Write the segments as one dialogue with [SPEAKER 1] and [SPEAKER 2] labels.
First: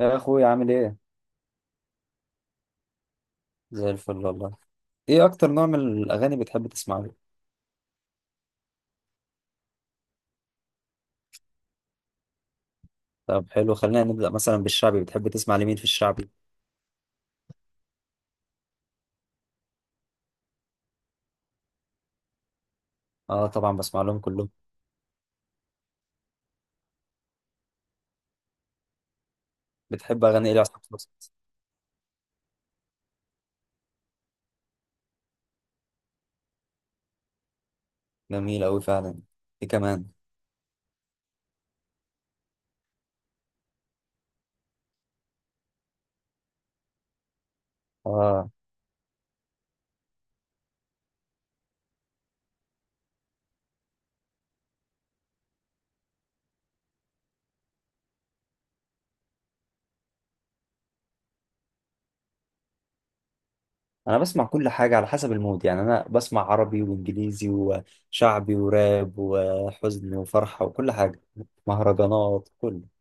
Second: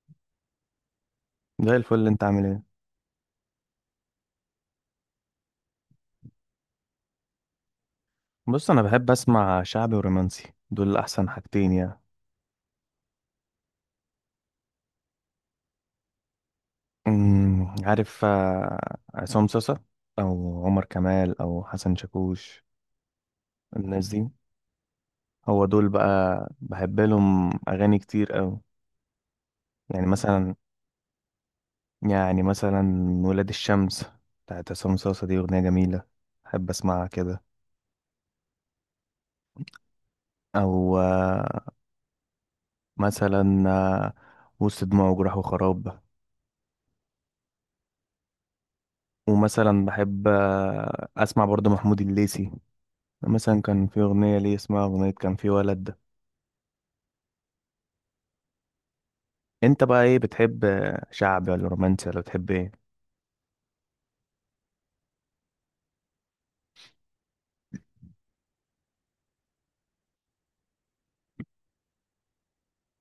[SPEAKER 1] يا اخوي، عامل ايه؟
[SPEAKER 2] زي الفل اللي انت عامل ايه؟
[SPEAKER 1] زي الفل والله. ايه اكتر نوع من الاغاني بتحب تسمعه؟
[SPEAKER 2] بص، انا بحب اسمع شعبي ورومانسي، دول احسن حاجتين يعني.
[SPEAKER 1] طب حلو، خلينا نبدا مثلا بالشعبي. بتحب تسمع لمين في الشعبي؟
[SPEAKER 2] عارف، عصام صاصا، او عمر كمال، او حسن شاكوش،
[SPEAKER 1] اه طبعا بسمع
[SPEAKER 2] الناس
[SPEAKER 1] لهم
[SPEAKER 2] دي،
[SPEAKER 1] كلهم.
[SPEAKER 2] هو دول بقى. بحب لهم اغاني كتير أوي. يعني
[SPEAKER 1] بتحب اغاني
[SPEAKER 2] مثلا
[SPEAKER 1] ايه لعصام صاصا؟
[SPEAKER 2] يعني مثلا ولاد الشمس، بتاعت عصام صاصا، دي اغنية جميلة، بحب اسمعها كده.
[SPEAKER 1] جميل قوي فعلا. ايه كمان؟
[SPEAKER 2] او مثلا وسط دموع وجراح وخراب.
[SPEAKER 1] اه
[SPEAKER 2] ومثلا بحب اسمع برضه محمود الليثي، مثلا كان في أغنية ليه اسمها أغنية كان في ولد ده. أنت بقى إيه بتحب؟ شعبي ولا رومانسي ولا بتحب إيه؟
[SPEAKER 1] انا بسمع كل حاجه على حسب المود، يعني انا بسمع عربي وانجليزي وشعبي وراب وحزن وفرحه وكل حاجه. مهرجانات، كله.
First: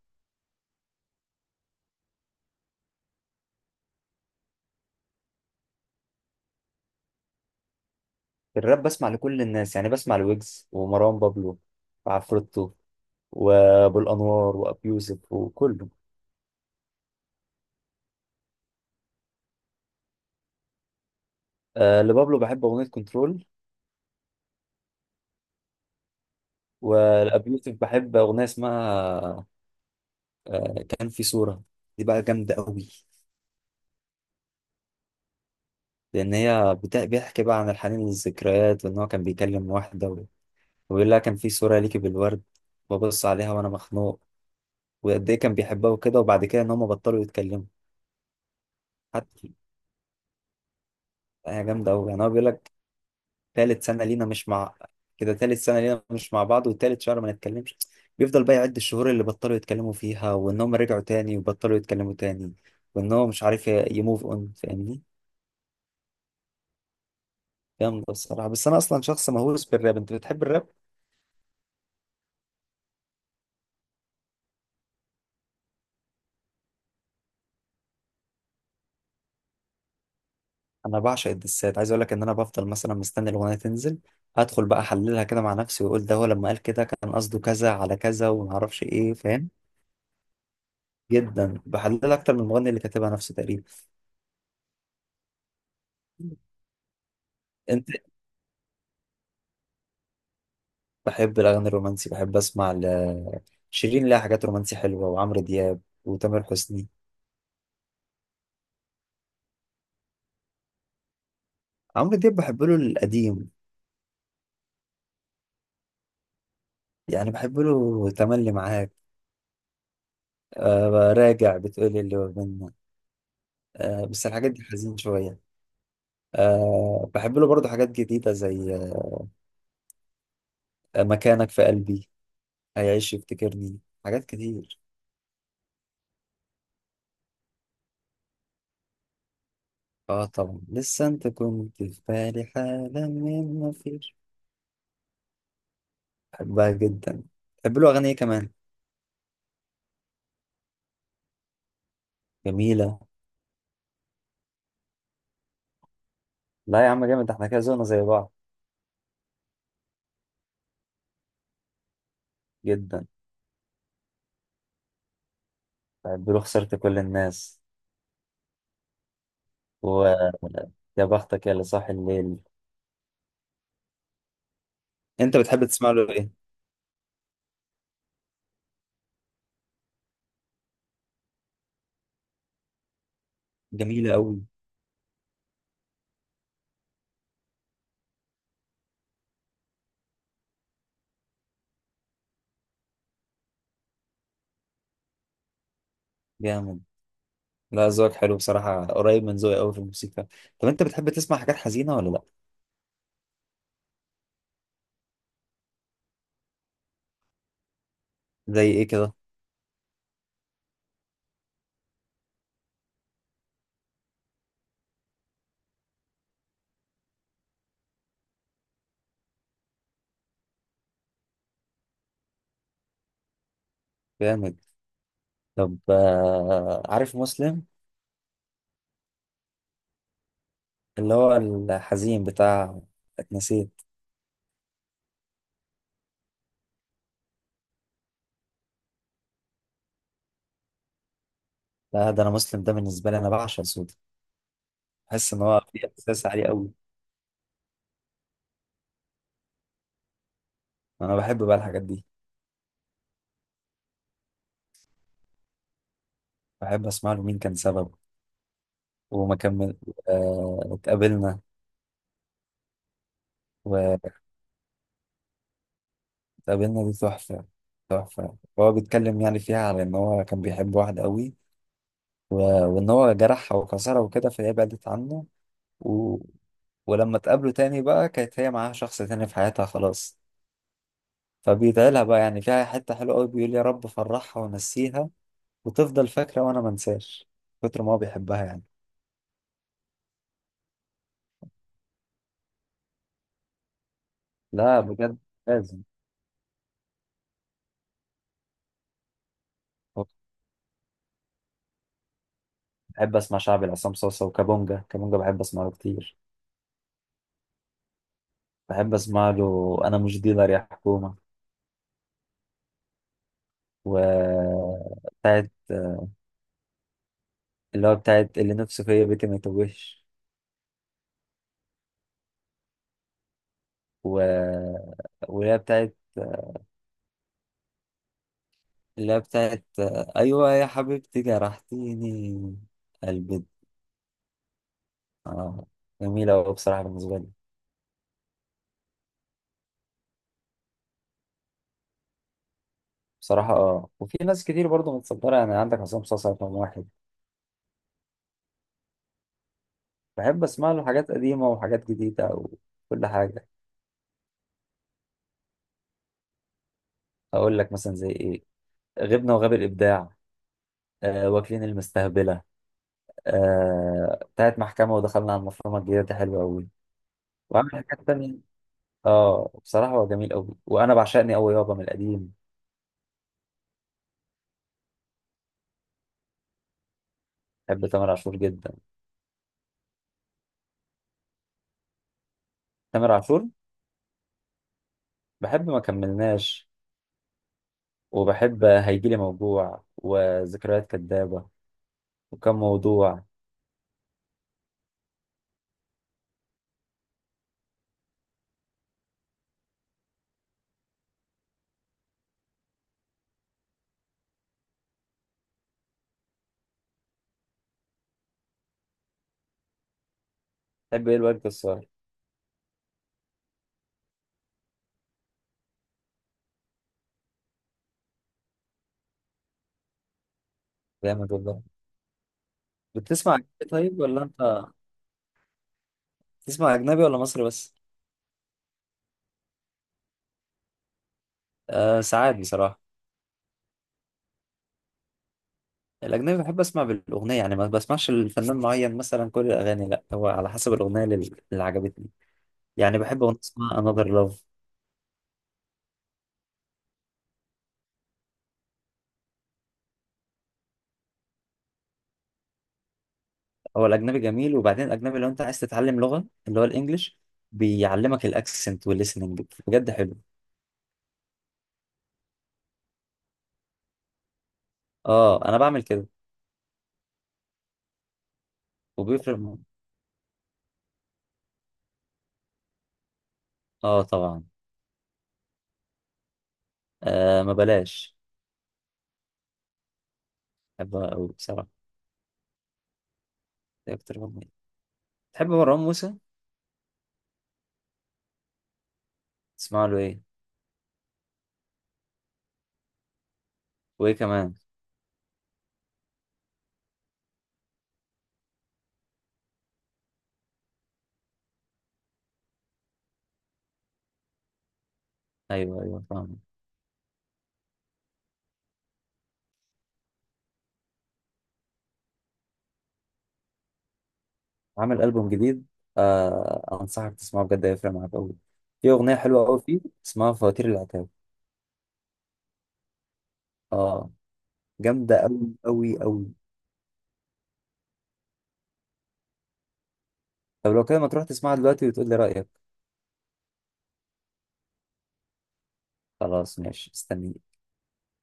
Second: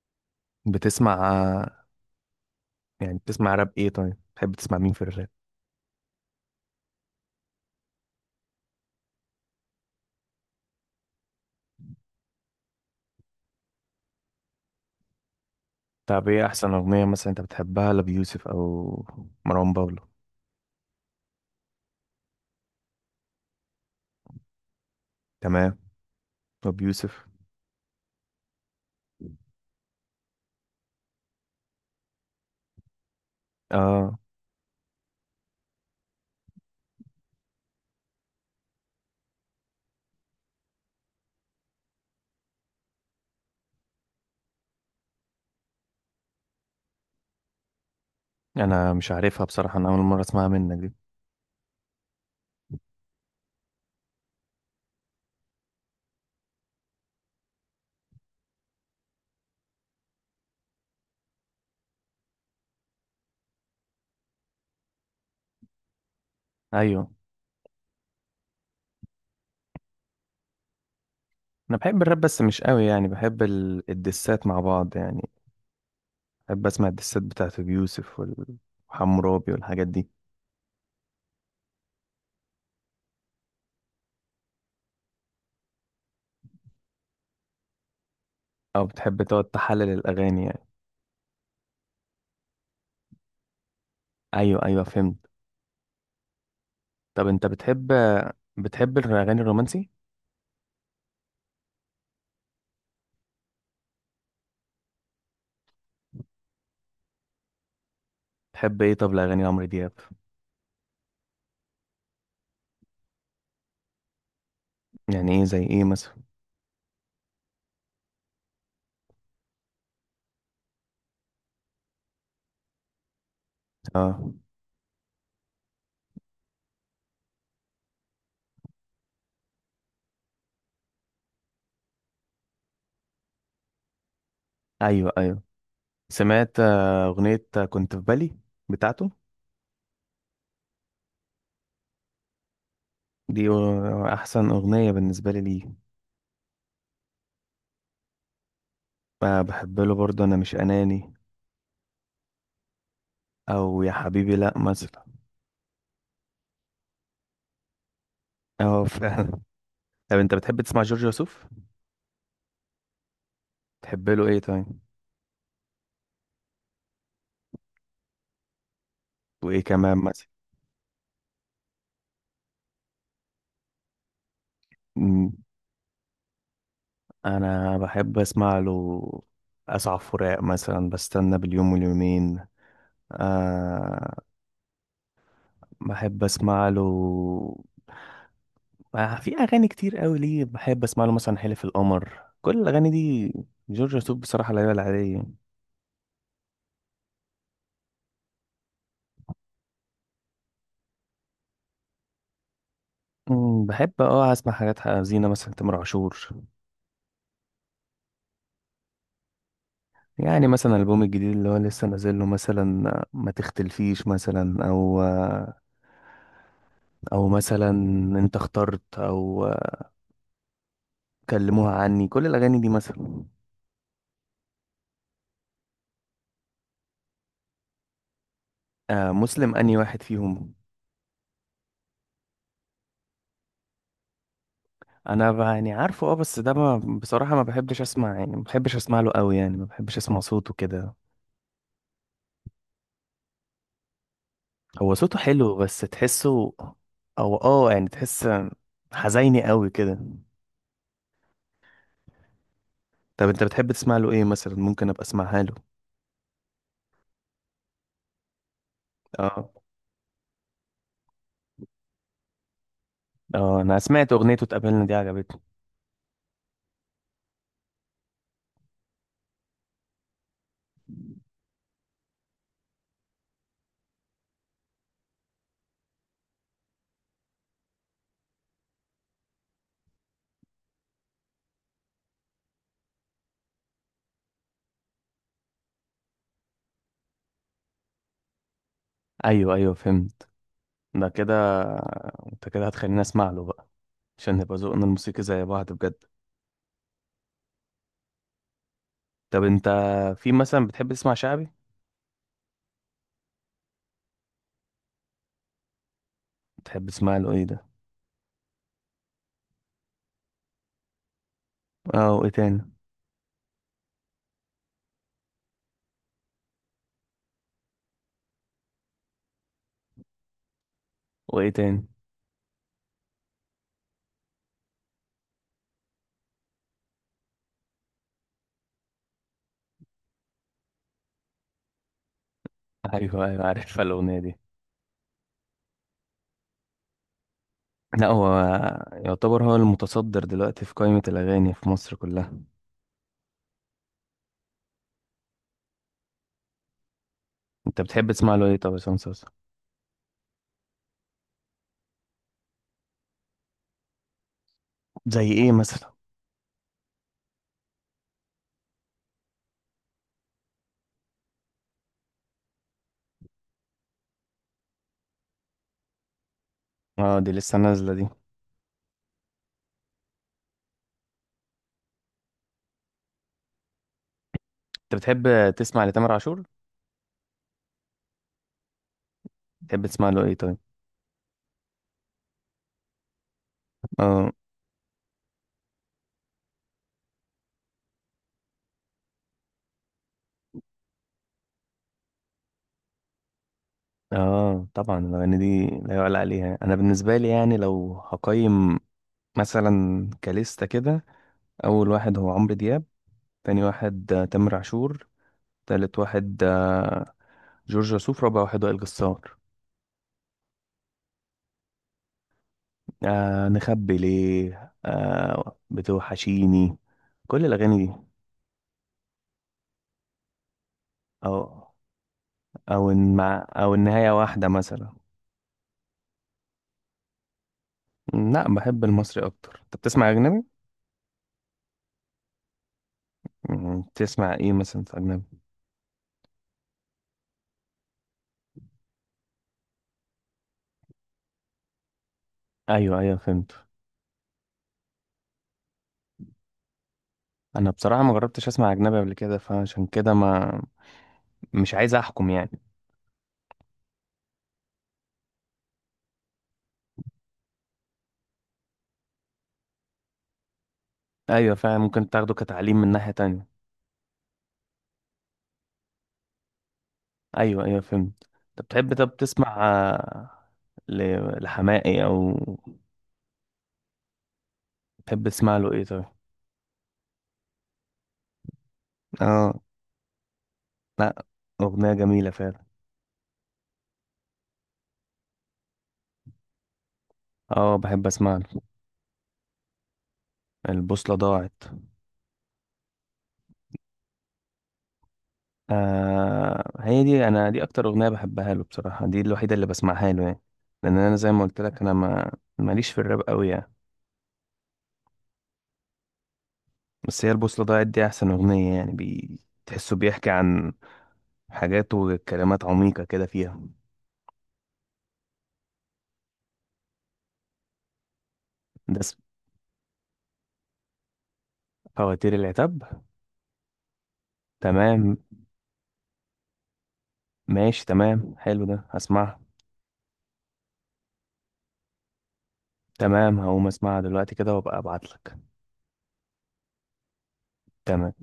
[SPEAKER 2] بتسمع يعني بتسمع راب إيه؟ طيب، بتحب تسمع مين في الراب؟
[SPEAKER 1] في الراب بسمع لكل الناس، يعني بسمع لويجز ومروان بابلو وعفروتو وابو الانوار وابيوسف وكله.
[SPEAKER 2] طب إيه أحسن أغنية مثلا أنت بتحبها لأبيوسف أو مروان بابلو؟
[SPEAKER 1] آه، لبابلو بحب أغنية كنترول.
[SPEAKER 2] تمام. أبيوسف.
[SPEAKER 1] ولأبي يوسف بحب أغنية اسمها كان في صورة. دي بقى جامدة قوي.
[SPEAKER 2] آه.
[SPEAKER 1] لأن هي بيحكي بقى عن الحنين للذكريات، وإن هو كان بيكلم واحدة وبيقول لها كان في صورة ليكي بالورد، ببص عليها وأنا مخنوق، وقد إيه كان بيحبها وكده، وبعد كده إن هما بطلوا يتكلموا.
[SPEAKER 2] أنا مش عارفها
[SPEAKER 1] حتى،
[SPEAKER 2] بصراحة، أنا أول مرة أسمعها منك دي.
[SPEAKER 1] هي جامدة قوي، يعني هو بيقول لك: تالت سنة لينا مش مع، كده تالت سنة لينا مش مع بعض وتالت شهر ما نتكلمش. بيفضل بقى يعد الشهور اللي بطلوا يتكلموا فيها، وانهم رجعوا تاني وبطلوا يتكلموا تاني، وانهم مش عارف يموف اون، فاهمني؟
[SPEAKER 2] أيوه.
[SPEAKER 1] جامدة الصراحة. بس انا اصلا شخص مهووس بالراب. انت بتحب الراب؟
[SPEAKER 2] أنا بحب الراب بس مش قوي يعني، بحب الدسات مع بعض يعني. بحب أسمع الدسات بتاعت أبيوسف وحمورابي والحاجات دي.
[SPEAKER 1] انا بعشق الدسات، عايز اقول لك ان انا بفضل مثلا مستني الاغنية تنزل، ادخل بقى احللها كده مع نفسي واقول ده هو لما قال كده كان قصده كذا على كذا وما اعرفش
[SPEAKER 2] أو
[SPEAKER 1] ايه،
[SPEAKER 2] بتحب تقعد
[SPEAKER 1] فاهم؟
[SPEAKER 2] تحلل الأغاني يعني؟
[SPEAKER 1] جدا بحللها اكتر من المغني اللي كاتبها نفسه تقريبا.
[SPEAKER 2] ايوه، ايوه، فهمت. طب انت بتحب الاغاني الرومانسي؟
[SPEAKER 1] بحب الأغاني الرومانسي. بحب أسمع شيرين، لها حاجات رومانسي حلوة، وعمرو دياب وتامر حسني.
[SPEAKER 2] تحب ايه طب الاغاني لعمرو دياب؟
[SPEAKER 1] عمرو دياب بحب له القديم.
[SPEAKER 2] يعني ايه زي ايه مثلا؟
[SPEAKER 1] يعني بحب له تملي معاك. أه، راجع بتقولي اللي هو منا. أه، بس
[SPEAKER 2] اه.
[SPEAKER 1] الحاجات دي حزين شوية. أه، بحب له برضه حاجات جديدة زي مكانك في قلبي، هيعيش يفتكرني، حاجات كتير.
[SPEAKER 2] ايوه، ايوه، سمعت اغنيه كنت في بالي بتاعته.
[SPEAKER 1] اه طبعا، لسه انت كنت في بالي حالا
[SPEAKER 2] دي
[SPEAKER 1] من ما فيش.
[SPEAKER 2] احسن اغنيه بالنسبه لي ليه.
[SPEAKER 1] بحبها جدا. بحب له أغاني إيه كمان؟
[SPEAKER 2] بحب له برضه انا مش اناني،
[SPEAKER 1] جميلة.
[SPEAKER 2] او يا حبيبي لا مثلا.
[SPEAKER 1] لا يا عم جامد، احنا كده زونا زي بعض.
[SPEAKER 2] اه، فعلا. طب انت بتحب تسمع جورج وسوف؟
[SPEAKER 1] جدا.
[SPEAKER 2] تحب له ايه طيب؟
[SPEAKER 1] بيقولوا خسرت كل الناس.
[SPEAKER 2] وايه كمان مثلا؟
[SPEAKER 1] ويا بختك يا اللي صاحي الليل.
[SPEAKER 2] مم.
[SPEAKER 1] انت بتحب تسمع له ايه؟
[SPEAKER 2] انا بحب اسمع له اسعى فراق مثلا، بستنى باليوم واليومين.
[SPEAKER 1] جميلة
[SPEAKER 2] أه.
[SPEAKER 1] قوي.
[SPEAKER 2] بحب اسمع له في اغاني كتير قوي ليه، بحب اسمع له مثلا حلف القمر، كل الاغاني دي. جورج وسوف بصراحه لا يعلى عليه.
[SPEAKER 1] جامد. لا، ذوقك حلو بصراحة، قريب من ذوقي قوي في الموسيقى. طب انت بتحب تسمع حاجات حزينة ولا لا؟
[SPEAKER 2] بحب اسمع حاجات حزينه مثلا تامر عاشور.
[SPEAKER 1] زي ايه كده؟
[SPEAKER 2] يعني مثلا الالبوم الجديد اللي هو لسه نازل له، مثلا ما تختلفيش، مثلا او او مثلا انت اخترت، او كلموها عني، كل الاغاني دي مثلا.
[SPEAKER 1] جامد. طب، عارف مسلم؟
[SPEAKER 2] آه، مسلم، اني واحد فيهم.
[SPEAKER 1] اللي هو الحزين بتاع اتنسيت.
[SPEAKER 2] يعني عارفه، بس ده، ما بصراحه ما بحبش اسمع يعني، ما بحبش اسمع له قوي يعني، ما بحبش اسمع صوته كده.
[SPEAKER 1] لا، ده انا مسلم ده بالنسبة لي انا بعشق صوته.
[SPEAKER 2] هو صوته
[SPEAKER 1] بحس ان
[SPEAKER 2] حلو
[SPEAKER 1] هو
[SPEAKER 2] بس
[SPEAKER 1] في احساس عالي
[SPEAKER 2] تحسه،
[SPEAKER 1] قوي.
[SPEAKER 2] او يعني تحس حزيني قوي كده.
[SPEAKER 1] انا بحب بقى الحاجات دي.
[SPEAKER 2] طب انت بتحب تسمع له ايه مثلا ممكن ابقى اسمعها له؟
[SPEAKER 1] بحب اسمع له مين كان سبب، وما
[SPEAKER 2] اه.
[SPEAKER 1] كمل، اتقابلنا.
[SPEAKER 2] اه، انا سمعت
[SPEAKER 1] واتقابلنا
[SPEAKER 2] اغنيته اتقابلنا دي، عجبتني.
[SPEAKER 1] دي تحفة. تحفة. هو بيتكلم يعني فيها على إن هو كان بيحب واحدة قوي، و... وإن هو جرحها وكسرها وكده، فهي بعدت عنه، و... ولما اتقابلوا تاني بقى كانت هي معاها شخص تاني في حياتها خلاص. فبيدعيلها بقى، يعني فيها حتة حلوة قوي، بيقول: يا رب فرحها ونسيها، وتفضل فاكرة وأنا منساش، كتر ما هو بيحبها يعني.
[SPEAKER 2] ايوه، ايوه، فهمت. ده كده، انت كده هتخليني اسمع له بقى، عشان نبقى
[SPEAKER 1] لا
[SPEAKER 2] ذوقنا
[SPEAKER 1] بجد.
[SPEAKER 2] الموسيقي زي بعض
[SPEAKER 1] لازم.
[SPEAKER 2] بجد. طب انت، في مثلا بتحب تسمع شعبي؟
[SPEAKER 1] بحب أسمع شعبي لعصام صوصة وكابونجا كابونجا، بحب أسمعه كتير.
[SPEAKER 2] بتحب تسمع له ايه ده؟
[SPEAKER 1] بحب أسمع له أنا مش ديلر يا حكومة.
[SPEAKER 2] اه، وايه تاني؟
[SPEAKER 1] وبتاعت اللي هو بتاعت اللي نفسه فيا بيتي ما يتوهش،
[SPEAKER 2] وايه تاني؟
[SPEAKER 1] و... واللي هي بتاعت، اللي هي بتاعت أيوة يا حبيبتي جرحتيني
[SPEAKER 2] ايوه،
[SPEAKER 1] قلبي.
[SPEAKER 2] ايوه، عارفها الاغنيه دي.
[SPEAKER 1] آه. جميلة أوي بصراحة بالنسبة لي.
[SPEAKER 2] لا، هو يعتبر هو المتصدر دلوقتي في قائمه الاغاني في مصر كلها.
[SPEAKER 1] بصراحة وفي ناس كتير برضه متصدرة، يعني عندك عصام صاصا رقم واحد.
[SPEAKER 2] انت بتحب تسمع له ايه طب يا عصام صاصا؟
[SPEAKER 1] بحب أسمع له حاجات قديمة وحاجات جديدة وكل حاجة.
[SPEAKER 2] زي ايه مثلا؟
[SPEAKER 1] أقول لك مثلا زي إيه. غبنا وغاب الإبداع. واكلين المستهبلة. بتاعت محكمة. ودخلنا على المفرمة الجديدة دي حلوة أوي.
[SPEAKER 2] اه، دي لسه
[SPEAKER 1] وعامل
[SPEAKER 2] نازله
[SPEAKER 1] حاجات
[SPEAKER 2] دي.
[SPEAKER 1] تانية. اه بصراحة هو جميل قوي، وانا بعشقني قوي يابا من القديم.
[SPEAKER 2] انت بتحب تسمع لتامر عاشور؟
[SPEAKER 1] بحب تامر عاشور جدا.
[SPEAKER 2] بتحب تسمع له ايه طيب؟
[SPEAKER 1] تامر عاشور،
[SPEAKER 2] اه.
[SPEAKER 1] بحب ما كملناش، وبحب هيجيلي موجوع وذكريات كدابة، وكم موضوع.
[SPEAKER 2] اه، طبعا الاغاني دي لا يعلى عليها، انا بالنسبه لي يعني لو هقيم مثلا كليستا كده، اول واحد هو عمرو دياب، تاني واحد تامر عاشور، تالت واحد جورج وسوف، رابع واحد وائل جسار.
[SPEAKER 1] بحب ايه الواد الصغير.
[SPEAKER 2] آه، نخبي ليه، بتوحشيني، كل الأغاني دي.
[SPEAKER 1] جامد والله.
[SPEAKER 2] أو أو إن
[SPEAKER 1] بتسمع
[SPEAKER 2] مع
[SPEAKER 1] أجنبي
[SPEAKER 2] أو
[SPEAKER 1] طيب،
[SPEAKER 2] النهاية
[SPEAKER 1] ولا
[SPEAKER 2] واحدة
[SPEAKER 1] انت
[SPEAKER 2] مثلا.
[SPEAKER 1] بتسمع اجنبي ولا مصري بس؟
[SPEAKER 2] لا، بحب المصري أكتر. أنت بتسمع أجنبي؟
[SPEAKER 1] آه ساعات بصراحة.
[SPEAKER 2] بتسمع إيه مثلا في أجنبي؟
[SPEAKER 1] الأجنبي بحب أسمع بالأغنية، يعني ما بسمعش الفنان معين مثلا كل الأغاني، لا، هو على حسب الأغنية اللي عجبتني. يعني
[SPEAKER 2] أيوه، أيوه،
[SPEAKER 1] بحب أغنية
[SPEAKER 2] فهمت.
[SPEAKER 1] اسمها Another Love.
[SPEAKER 2] أنا بصراحة ما جربتش أسمع أجنبي قبل كده، فعشان كده ما مش عايز أحكم يعني.
[SPEAKER 1] هو الاجنبي جميل، وبعدين الاجنبي لو انت عايز تتعلم لغه اللي هو الانجليش، بيعلمك الاكسنت والليسننج بجد حلو.
[SPEAKER 2] أيوه فعلا، ممكن تاخده كتعليم من ناحية تانية.
[SPEAKER 1] اه انا بعمل كده.
[SPEAKER 2] أيوه، أيوه، فهمت. أنت بتحب طب
[SPEAKER 1] وبيفرق
[SPEAKER 2] تسمع لحماقي أو؟
[SPEAKER 1] اه طبعا.
[SPEAKER 2] تحب تسمع له إيه طيب؟
[SPEAKER 1] آه ما بلاش.
[SPEAKER 2] اه،
[SPEAKER 1] بحبها قوي بصراحه.
[SPEAKER 2] أغنية جميلة فعلا.
[SPEAKER 1] دي اكتر اغنيه. تحب مروان موسى؟
[SPEAKER 2] اه، بحب اسمع له
[SPEAKER 1] تسمع له ايه؟
[SPEAKER 2] البوصلة ضاعت.
[SPEAKER 1] وايه كمان؟
[SPEAKER 2] آه، هي دي، انا دي اكتر أغنية بحبها له بصراحة، دي الوحيدة اللي بسمعها له يعني، لان انا زي ما قلت لك، انا ما ماليش في الراب قوي يعني.
[SPEAKER 1] ايوه ايوه، فاهم.
[SPEAKER 2] بس هي البوصلة ضاعت دي احسن أغنية يعني تحسه بيحكي عن حاجات وكلمات عميقة كده فيها.
[SPEAKER 1] عامل البوم جديد. آه انصحك تسمعه بجد هيفرق معاك قوي. في
[SPEAKER 2] ده
[SPEAKER 1] اغنيه
[SPEAKER 2] اسم-
[SPEAKER 1] حلوه قوي فيه، اسمها فواتير العتاب.
[SPEAKER 2] فواتير العتاب.
[SPEAKER 1] اه. جامده
[SPEAKER 2] تمام،
[SPEAKER 1] قوي قوي قوي.
[SPEAKER 2] ماشي، تمام، حلو، ده هسمعها.
[SPEAKER 1] طب لو كده ما تروح تسمعها دلوقتي وتقول لي رايك.
[SPEAKER 2] تمام، هقوم اسمعها دلوقتي كده وابقى ابعتلك.
[SPEAKER 1] خلاص ماشي، استنيك.
[SPEAKER 2] تمام.